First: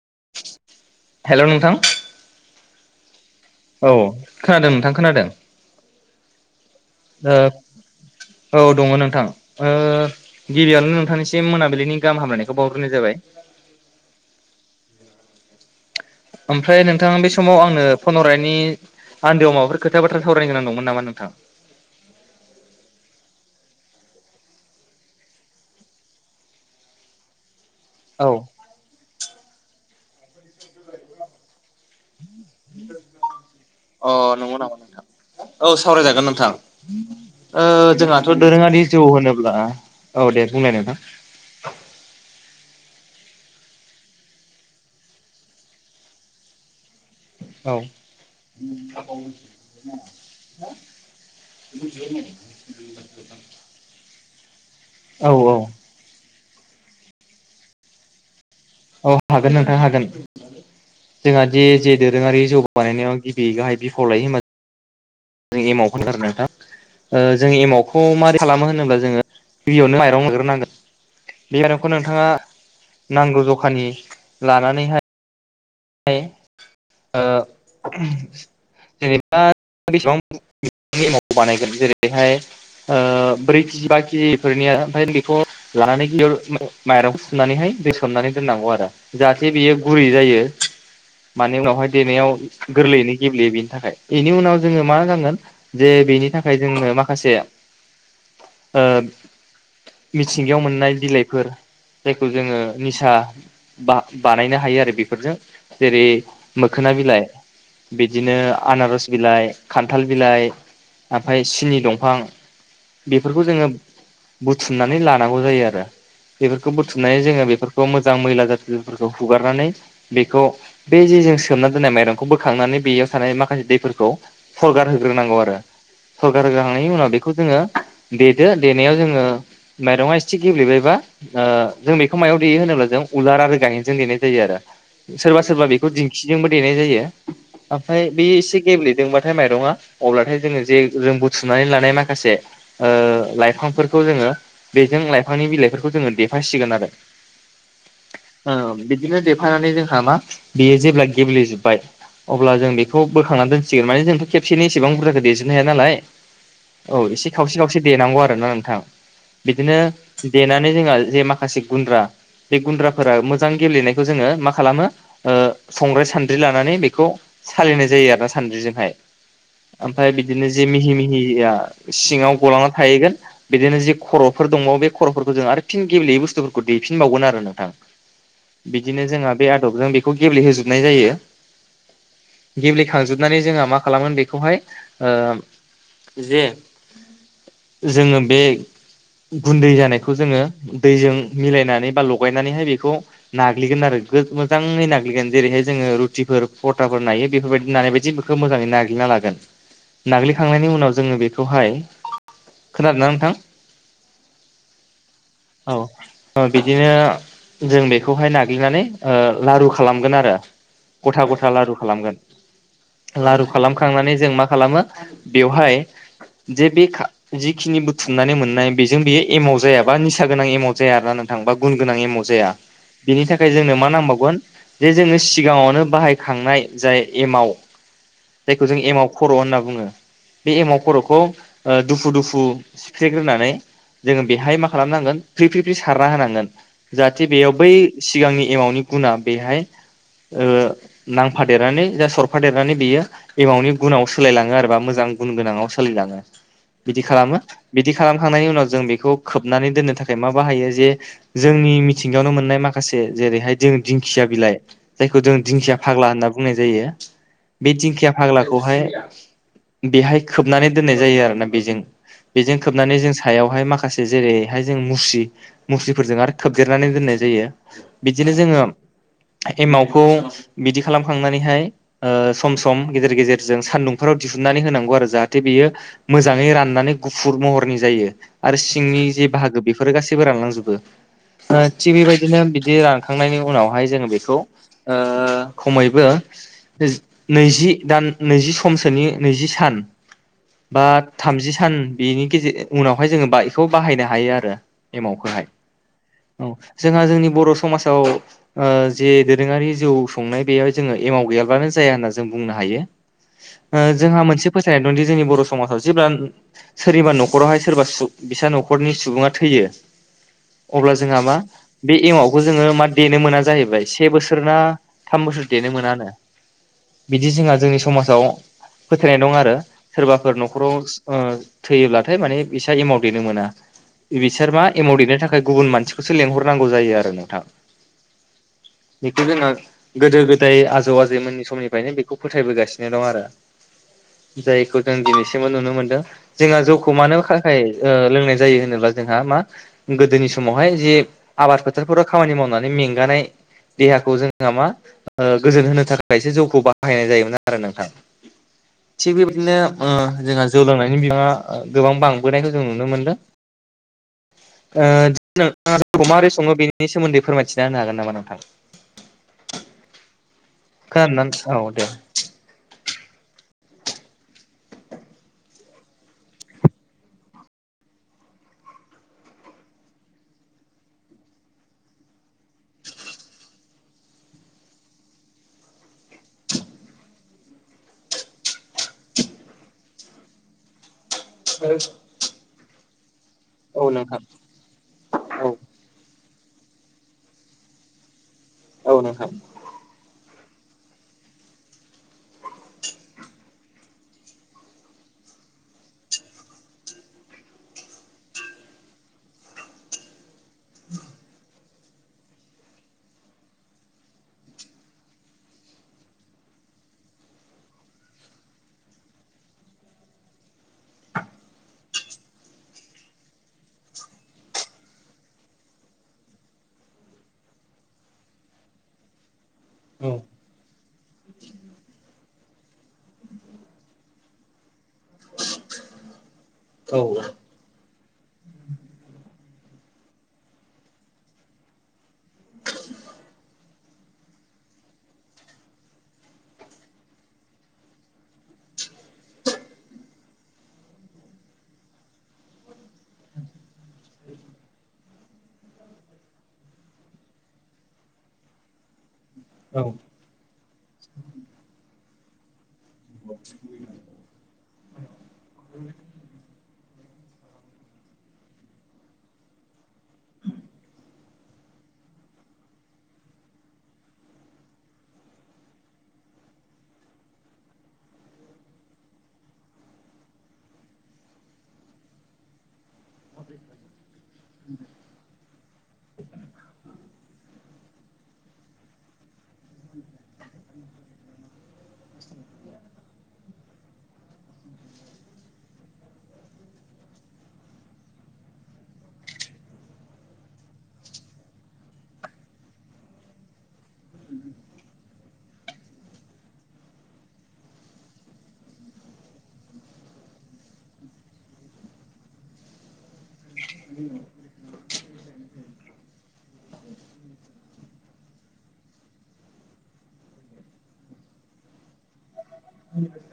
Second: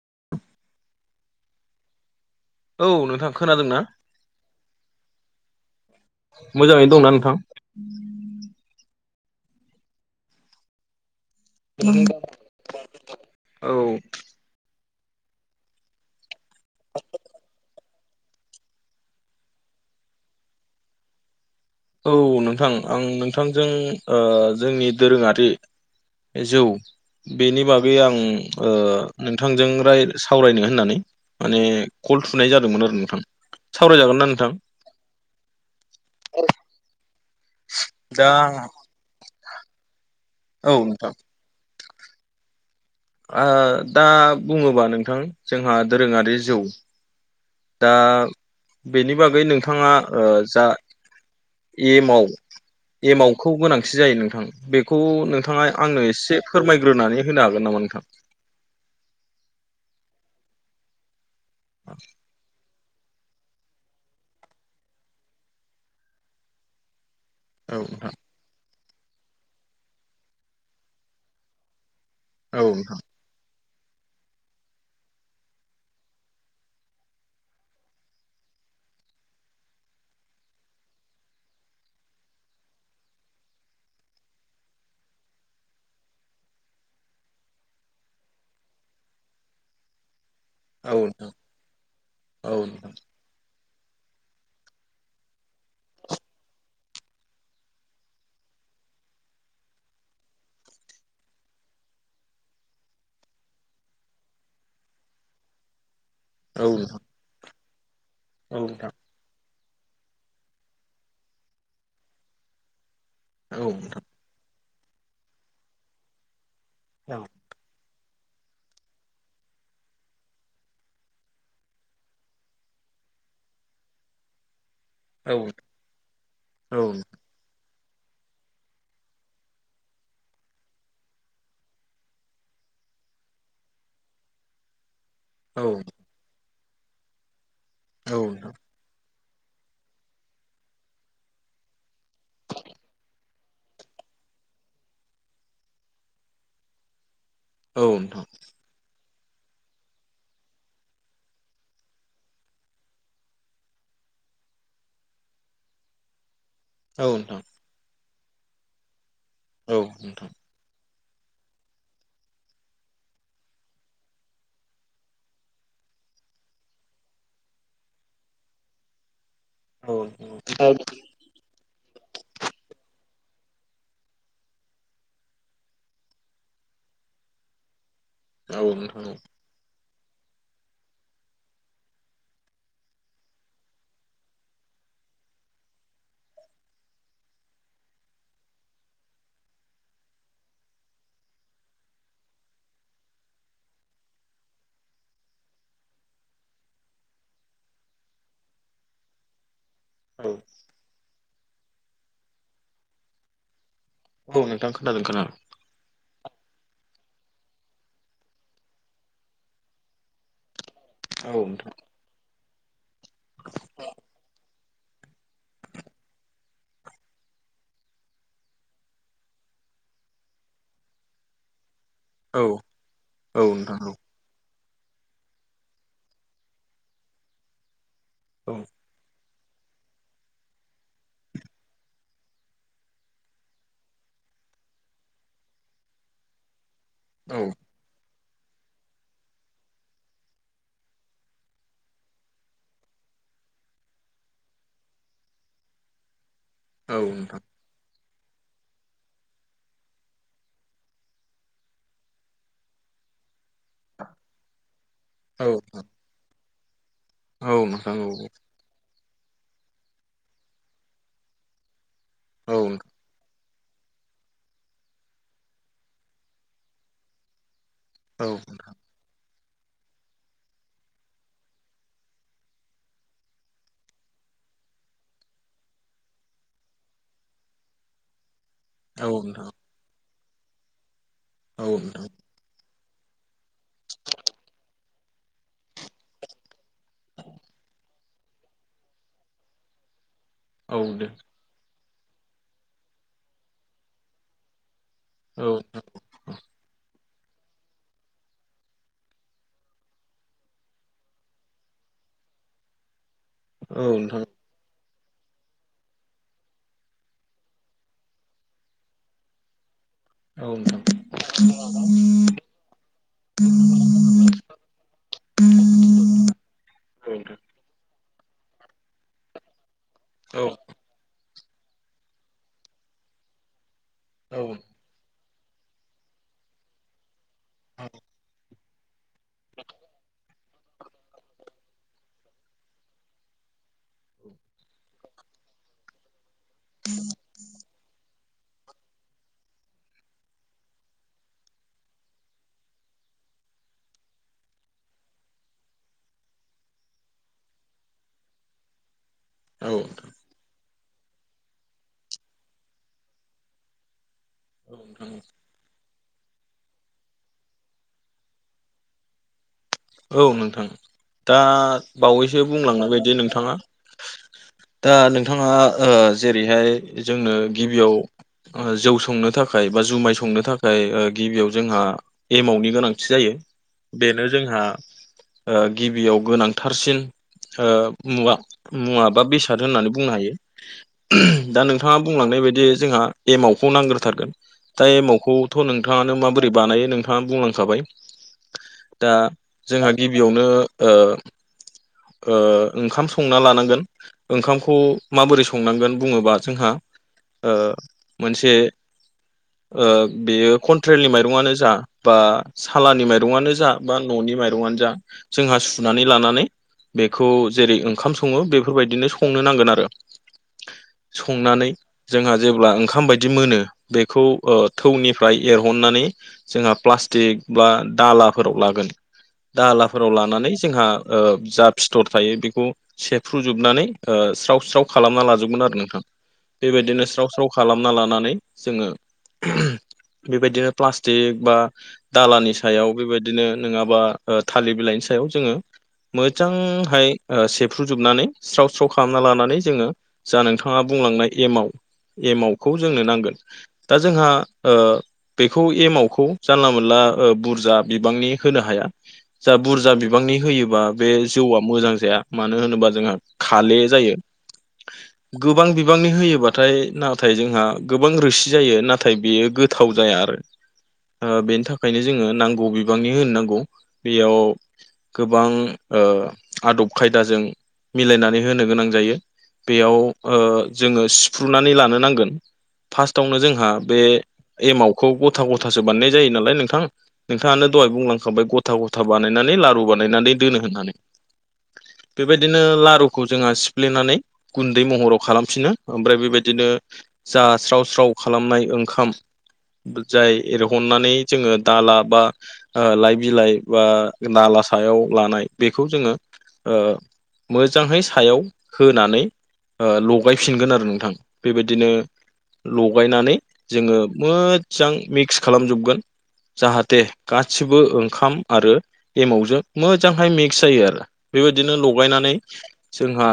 [inaudible] Hello नोंथां। औ नोंथां। खोनादोंना? औ खोनादों नोंथां खोनादो। मोजाङैनो दंना नोंथां? ओ औ दङ नोंथां। ओ गिबियानो नोंथांनिस। सिम मोनाबिलिनि गाहाम हामलायनायखौ बावग्रोनाय जाबाय। औ ओमफ्राय नोंथां बे समाव आंनो फनहरनायनि। आन्दोआव माबाफोर खोथा बाथ्रा सावरायनो दंमोन नामा नोंथां? औ नोंथां आं नोंथां। जों ओ जोंनि दोरोङारि जौ बेनि बागै। गै औ आओ नोंथांजों रायलायनो। सावरायनो होननानै माने कल थुनाय जादोंमोन आरो नोंथां अ सावरायजागोन ना नोंथां। नंगौ नामा औ सावरायजागोन नोंथ। ओ दा जोंहाथ' दोरोङारि जौ होनोब्ला। औ दे बुंनाय नोंथां। दा बुङोबा नोंथां जोंहा दोरोङारि जौ। औ दा बेनि बागै नोंथाङा जा। एमाव एमाव खौ गोनांथि जायो नों। बेखौ औ औ नोंथाङा आंनो इसे फोरमायग्रोनानै होनो हागोन नामा नोंथां। औ हागोन नोंथां हागोन जोंहा जे जे दोरोङारि जौगा। बानायनायाव गिबि गाहाय बिफाव लायो माने। जों एमाव होनथारो नोंथां ओ जों औ नोंथां एमावखौ माबारै खालामो होनोब्ला। नो मखौ नोंथाङा‌ औ नोंथां नांगौ‌ जा। खानल लानानैहाय। [unintelligible] ओ ओम जेनेबा। एमाउट खौ बानायगोन जेरैहाय। ओ ब्रै केजि बा केजि फोरनिया ओमफ्राय बेखौ लानानै गिबियाव माइरं फुनानैहाय। बेसननानै दोननांगौ आरो जाहाथे बेयो गुरै जायो। औ नोंथां माने उनावहाय देनायाव औ नोंथां गोरलैयैनो गेब्लेयो बेयो। थाखाय बेनि उनाव जोङो मा जागोन जे बेनि थाखाय जोंनो माखासे। मिथिंगायाव मोननाय बिलाइफोर। जायखौ जोङो निसा बा-बानायनो हायो आरो बेफोरजो। जेरै औ मोखोना बिलाइ बिदिनो नोंथां आनारस बिलाइ। खान्थाल बिलाइ ओमफ्राय सिनि दंफां बेफोरखौब औ जोङो। नोंथां बुथुमनानै लानांगौ जायो आरो बेफोरखौ बुथुमनानै जोङो बेफोरखौ। बे मोजां मैला जाथिफोरखौ हुगारनानै। बेखौ बे जे जों सोमना दोननाय माइरंखौ बोखांनानै बेयाव थानाय माखासे दैफोरखौ। सरगार औ होग्रोनांगौ आरो सरगार होग्रोखांनायनि उनाव नोंथां बेखौ जोङो। देदो देनाया जोङो। माइरङा एसे गेब्लेबायबा जों बेखौ मायाव देयो होनोब्ला जों उलार आरो गायेनजों देनाय जायो आरो। सोरबा सोरबा औ बेखौ दिंखिजोंबो देनाय जायो ओमफ्राय औ बेयो एसे गेब्लेदोंबा। माइरंङा अब्लाथाय जोङो जे जों बुथुमनानै लानाय माखासे ओ लाइफांफोरखौ जोङो। बेजों लाइफांनि बिलाइफोरखौ जोङो देफासिगोन आरो। औ नोंथां ओ बिदिनो देफानानै जोंहा मा बेयो जेब्ला गेब्लेेजोब्बाय अब्ला जों बेखौ बोखांनानै दोनसिगोन माने जोंथ' खेबसेनि इसेबां बुरजाखौ देजोबनो हाया नालाय औ एसे खावसे खावसे देनांगौ आरोना नोंथां बिदिनो नोंथां देनानै जोंहा जे माखासे गुन्द्रा बे गुन्द्राफोरा मोजां गेलेनायखौ जोङो मा खा खालामो ओ संग्राय सान्द्रि लानानै बेखौ सालिनाय जायो आरो ना सानद्रिजोंहाय औ ओमफाय बिदिनो जे नोंथां मिहि मिहिया सिङाव गलांना थाहैगोन बिदिनो जि खर'फोर दङ' बे खर'फोरखौ जों आरो फिन गेबेयै बुस्थुफोरखौ दैेफिनबावगोन आरो नोंथां। औ नोंथां बिदिनो नंगौ जोंहा बे आदबजों बेखौ गेब्लेहोजोबनाय जायो। गेब्लेखांजोबनानै जोंहा मा खालामो बेखौहाय ओ जे जोङो बे गुन्दै जानायखौ जोङो दैजों मिलायनानै बा लगायनानैहाय बेखौ नाग्लिगोन आरो। बे मोजाङै नाग्लिगोन जेरैहाय जोङो रुटिफोर फरथाफोर नायो बेफोर बायदि नानाय बायदि बेखौ मोजाङै नाग्लिनांगोन नागोन औ नाग्लिखांनायनि उनाव जोङो बेखौहाय खोनादों ना नोंथां औ नोंथां खोनादों खोनादों औ औ बिदिनो जों बेखौहाय नाग्लिनानै ओ लारु खालामगोन आरो गथा औ गथा नोंथां लारु खालामगोन लारु खालामखांनानै जों मा खालामो बेवहाय जे बे खा जिखिनि बुथुमनानै मोननाय बेजों बेयो एमाव जायाबा निसा गोनां एमाव जाया आरना नोंथां बा गुन गोनां एमाव औ जाया बेनि थाखाय जोंनो नोंथां मा औ नांबावगोन जे जोङो सिगाङावनो बाहायखांनाय जाय एमाव औ जायखौ जों एमाव खर' होनना बुङो। बे एमाव खर'खौ ओ दुफु दुफु सिफ्रेग्रोनानै जोङो बेहाय मा खालामनांगोन फ्रि फ्रि फ्रि सारना होनांगोन। जाहाथे औ बेयाव बै सिगांनि एमावनि गुना बेहाय ओ नांफादेरनानै जा सरफादेरनानै बियो एमावनि गुनाव सोलायलाङो आरोबा मोजां गुनगोनाङाव सोलाय लाङो औ बिदि खालामो नोंथां बिदि खालामखांनायनि उनाव जों बेखौ खोबनानै दोननो थाखाय मा बाहायो जे जोंनि मिथिंगायावनो मोननाय माखासे जेरैहाय जों दिंखिया बिलाइ जायखौ जों औ दिंखिया फाग्ला होनना बुंनाय जायो। औ बे नोंथां औ दिंखिया फाग्लाखौहाय बेहाय खोबनानै दोननाय जायो आरोना बिजों बिजों औ खोबनानै जों सायाव बेहाय माखासे जेरैहाय जों मुस्रि मुस्रिफोरजों आरो खोबदेरनानै दोननाय जायो। बिदिनो जोङो एमावखौ बिदि खालामखांनानैहाय ओ सम सम गेजेर गेजेर जों सान्दुंफोराव दिहुन नानै होनांगौ आरो जाहाथे बेयो मोजाङै राननानै गुफुर महरनि जायो। आरो सिंनि औ जे नोंथां बाहागो बेफोरो गासैबो रानलांजोबो औ थिग ओ नोंथां बेबायदिनो बिदि रा खांनायनि उनावहाय जोङो बेखौ ओ खमैबो जि नैजि दा नैजि समसोनि नैजि सान औ बा दे थामजि सान बेनि गेजेर उनावहाय जोङो बेखौ बाहायनो हायो आरो एमावखोहाय। औ औ जोंहा जोंनि बर' समाज [inaudible] ओ जे दोरोङारि जौ संनाय बेयाव जोङो एमाव गैयाब्लानो जाया होनना जों बुंनो हायो। ओ औ जोंहा नोंथां मोनसे फोथायनाय दंदि जोंनि बर' समाजाव जेब्ला सोरनिबा न'खरावहाय सु सोरबा फिसा न'खरनि सुबुङा थैयो। औ अब्ला नोंथां जोंहा मा बे एमावखौ जोङो मा देनो मोना जाहैबाय से बोसोर ना थाम बोसोर देनो मोना आरो। औ बिदि नोंथां जोंहा जोंनि समाजाव फोथायनाय दं आरो सोरबाफोर औ न'खराव थैयोब्लाथाय माने बिसा एमाव देनो मोना औ बिसोर मा एमाव देनो थाखाय गुबुन मानसिखौसो लेंहरनांगौ जायो आरो [inaudible] बेथ जोंना गोदो गोदाय आजौ आजैमोननि समनिफ्रायनो बेखौ फोथायबोगासिनो दं आरो जायखौ जों दिनैसिमबो नुनो मोनदों जोंहा जौखौ मानो थाखाय लोंनाय जायो होनोब्ला जोंहा मा गोदोनि समावहाय जे आबाद फोथार फोराव खामानि मावनानै मेंगानाय। देहाखौ जोंहा मा गोजोन होनो थाखायसो जौखौ बाहायनाय जायोमोन आरो नोंथां [inaudible] थिग बेबायदिनो जोंहा जौ लोंनायनि बिबाङा गोबां बांबोनायखौ जों नुनो नोंथां मोनदों। [inaudible] मारै सङो बेनि नि सोमोन्दै फोरमायथिना होनो हागोन नामा नोंथां? औ नोंथां खोनादोंना दा नोंथां? औ दे बावैसो बुंलांनाय बायदि नोंथाङा। दा नोंथाङा जेरैहाय जोंनो गिबियाव। जौ संनो थाखाय बा जुमाय संनो थाखाय गिबियाव जोंहा एमावनि गोनांथि जायो। बेनो जोंहा गिबियाव गोनांथारसिन मुवा मुवा बा बेसाद होननानै बुंनो हायो। दा नोंथाङा बुंलांनाय बायदि जों एमाव खौ औ नोंथां नांग्रोथारगोन दा एमाव औ खौथ' नोंथाङानो माबोरै। बानायो नोंथाङा बुंलांखाबाय। औ दा नोंथां। जोंहा गिबियावनो ओंखाम संना लानांगोन ओंखामखौ माबोरै संनांगोन बुङोबा जोंहा। मोनसे ओ बेयो कन्ट्रेलनि माइरंआनो जा। बा सालानि माइरंआनो जा बा न'नि माइरंआनो जा जोंहा सुनानै लानानै। बेखौ जेरै ओंखाम सङो बेफोरबायदिनो संनो नांगोन आरो। संनानै जोंहा जेब्ला ओंखाम बायदि मोनो बेखौ थौनिफ्राय एरहर नानै जोंहा प्लासटिक बा दाला फोराव लागोन औ दालाफोराव लानानै जोंहा जा फिथर थायो बेखौ सेफ्रुजोबनानै स्राव स्राव खालामना लाजोबगोन आरो नोंथां औ बेबायदिनो स्राव स्राव खालामना लानानै जोङो बेबायदिनो प्लास्टिक बा दालानि सायाव बेबायदिनो नङाबा थालिर बिलाइनि सायाव जोङो मोजांहाय सेफ्रुजोबनानै स्राव स्राव खालामना लानानै जोङो जा नोंथाङा बुंलांनाय एमाव एमावखौ जोंनो नांगोन दा जोंहा बेखौ एमावखौ जानला मोनला बुरजा बिबांनि होनो हाया जा औ बुरजा बिबांनि होयोबा बे जौआ मोजां जाया मानो होनोबा जोंहा खाले जायो गोबां बिबांनि होयोबाथाय नाथाय जोंहा गोबां रोसि जायो नाथाय बेयो गोथाव जाया बेनि थाखायनो जोङो नांगौ बिबांनि होनोनांगौ बेयाव गोबां आदब खायदाजों मिलायनानै होनो गोनां जायो बेयाव जोङो सिफ्रुनानै लानो नांगोन फार्स्टआवनो जोंहा बे एमावखौ गथा गथ गथासो बानायनाय जायो नालाय नोंथां नोंथाङनो दहाय बुंलांखांबाय गथा गथा बानायनानै लारु बानायनानै दोनो होननानै बेबायदिनो लारुखौ जोंहा सिफ्लेनानै गुन्दै महराव खालामफिनो ओमफ्राय बेबायदिनो जा स्राव स्राव खालामनाय ओंखाम जाय एरहन्नानै जोङो दाला बा लाइ बिलाइ बा दाला सायाव लानाय बेखौ जोङो मोजाङै सायाव होनानै लगायफिनगोन आरो नोंथां बेबायदिनो लगायनानै जोङो मोजां मिक्स खालामजोबगोन जाहाथे गासिबो ओंखाम आरो एमावजों मोजांहाय म जायो आरो बेबायदिनो लगायनानै जोंहा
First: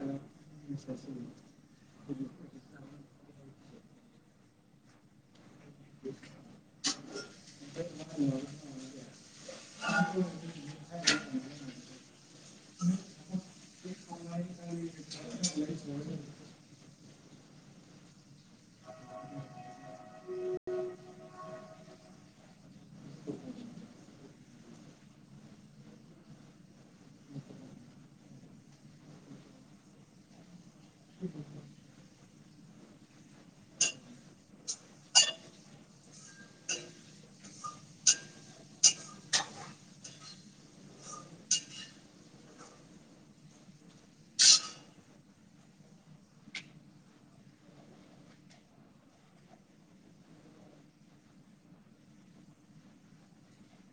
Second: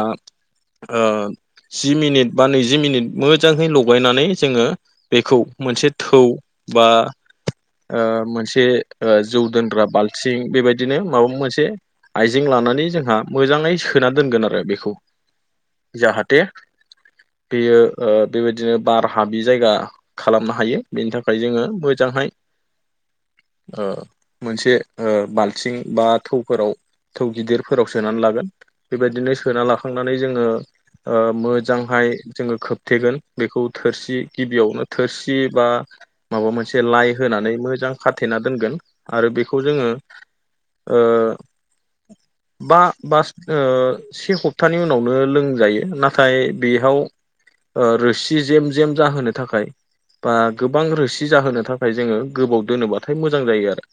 जि मिनिट बा नैजि मिनिट मोजांङै लग लगायनानै जोङो बेखौ मोनसे थौ बा मोनसे जौ दोनग्रा बाल्थिं बेबायदिनो माबा मोनसे आइजें लानानै जोंहा मोजाङै सोना दोनगोन आरो बेखौ जाहाथे [inaudible] बेयो बेबायदिनो बार हाबि जायगा खालामनो हायो बेनि थाखाय जोङो मोजांहाय मोनसे बाल्थिं बा थौफोराव थौ गिदिरफोराव सोनानै लागोन बेबायदिनो सोना लाखांनानै जोङो मोजांहाय जोङो खोबथेगोन बेखौ थोरसि गिबियावनो थोरसि बा माबा मोनसे लाइ होनानै ओ बा बा से हप्तानि उनावनो लोंजायो नाथाय बेयाव रोसि जेम जेम जाहोनो थाखाय बा गोबां रोसि जाहोनो थाखाय जोङो गोबाव दोनोबाथाय मोजां जायो आरो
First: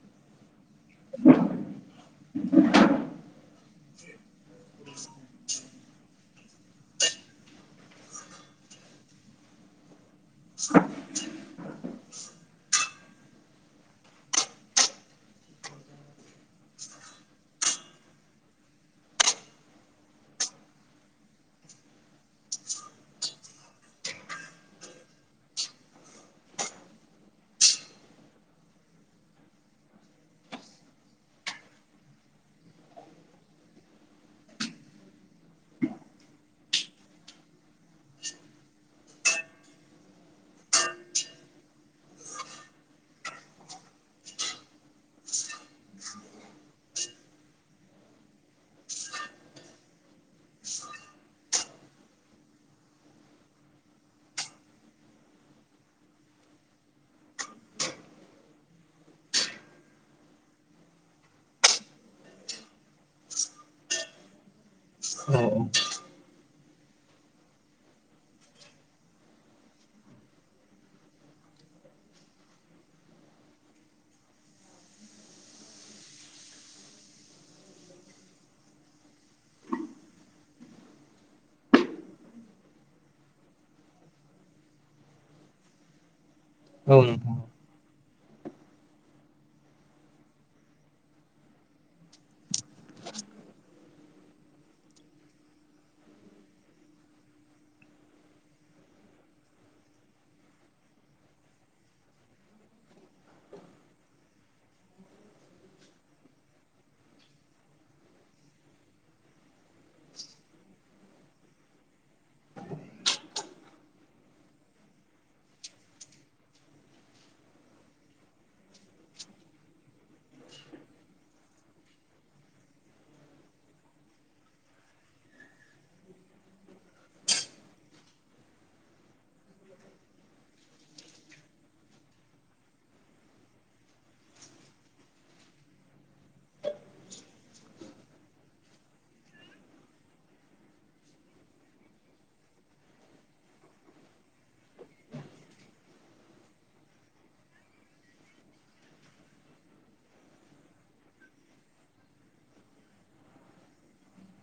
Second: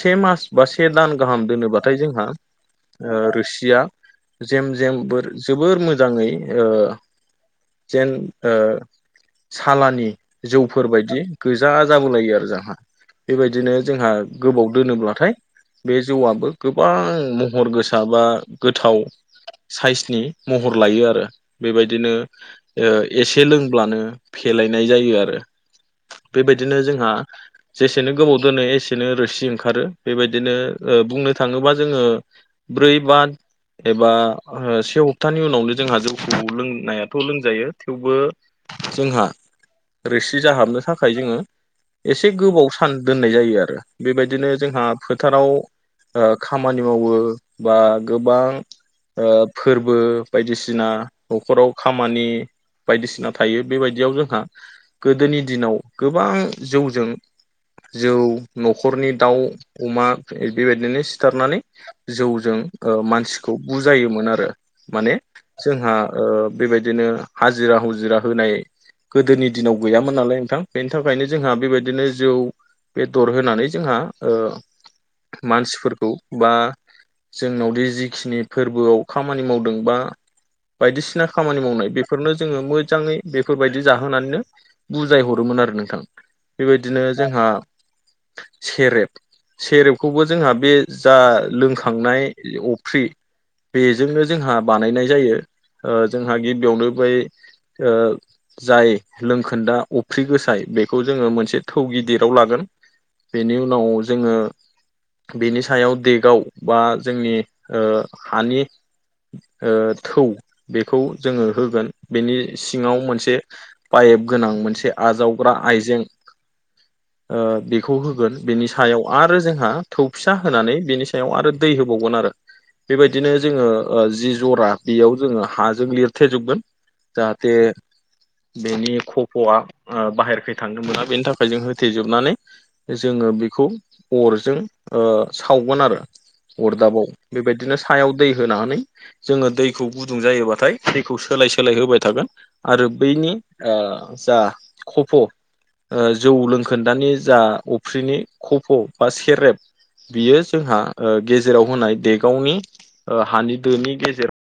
से मास बा से दान गाहाम दोनोब्लाथाय जोंहा रोसिया जेम जेम बोर जोबोर मोजाङै जेन सालानि जौफोर बायदि गोजा जाबोलायो आरो बेबायदिनो जोंहा गोबाव दोनोब्लाथाय बे जौआबो गोबां महर गोसा बा गोथाव साइसनि महर लायो आरो बेबायदिनो एसे लोंब्लानो फेलायनाय जायो आरो बेबायदिनो जोंहा जेसेनो गोबाव दोनो एसेनो रोसि ओंखारो बेबायदिनो बुंनो थाङोबा जोङो ब्रै बा एबा से हप्तानि उनावनो जोंहा जौखौ लोंनायाथ' लोंजायो थेवबो जोंहा रोसि जाहाबनो थाखाय जोङो एसे गोबाव सान दोननाय जायो आरो बेबायदिनो जोंहा फोथाराव खामानि मावो बा गोबां फोरबो बायदिसिना न'खराव खामानि बायदिसिना थायो बेबायदियाव जोंहा गोदोनि दिनाव गोबां जौजों जौ न'खरनि दाउ अमा बेबायदिनो सिथारनानै जौजों मानसिखौ बुजायोमोन आरो माने जोंहा बेबायदिनो हाजिरा हुजिरा होनाय गोदोनि दिनाव गैयामोन नालाय नोंथां बेनि थाखायनो जोंहा बेबायदिनो जौ बेदर होनानै जोंहा मानसिफोरखौ बा जोंनावदि जिखिनि फोरबोआव खामानि मावदों बा बायदिसिना खामानि मावनाय बेफोरनो जोङो मोजाङै बेफोरबायदि जाहोनानैनो बुजायहरोमोन आरो नोंथां बेबायदिनो औ नोंथां। जोंहा सेरेब सेरेबखौबो जोंहा बे जा लोंखांनाय अफ्रि बेजोंनो जोंहा बानायनाय जायो। जोंहा गिबियावनो बै जाय लोंखोन्दा अफ्रि गोसाय बेखौ जोङो मोनसे थौ गिदिराव लागोन बेनि उनाव जोङो बेनि सायाव देगआव बा जोंनि हानि थौ बेखौ जोङो होगोन बेनि सिङाव मोनसे पाइप गोनां मोनसे आजावग्रा आइजें बेखौ होगोन बेनि सायाव आरो जोंहा थौ फि फिसा होनानै बिनि सायाव आरो दै होबावगोन आरो बेबायदिनो जोङो जि जरा बेयाव जोङो हाजों लिरथेजोबगोन। जाहाथे बेनि खफ'आ बाहेरखै थांनो मोना बेनि थाखाय जों होथेजोबनानै जोङो बेखौ अरजों सावगोन आरो। अरदाबाव बेबायदिनो सायाव दै होनानै जोङो दैखौ गुदुं जायोबाथाय दैखौ सोला लाय सोलाय होबाय थागोन आरो बैनि जा खफ' जौ लोंखोन्दानि जा अफ्रिनि खफ' बा सेरेब बियो जोंहा गेजेराव होनाय देगावनि हानि दोनि गेजेराव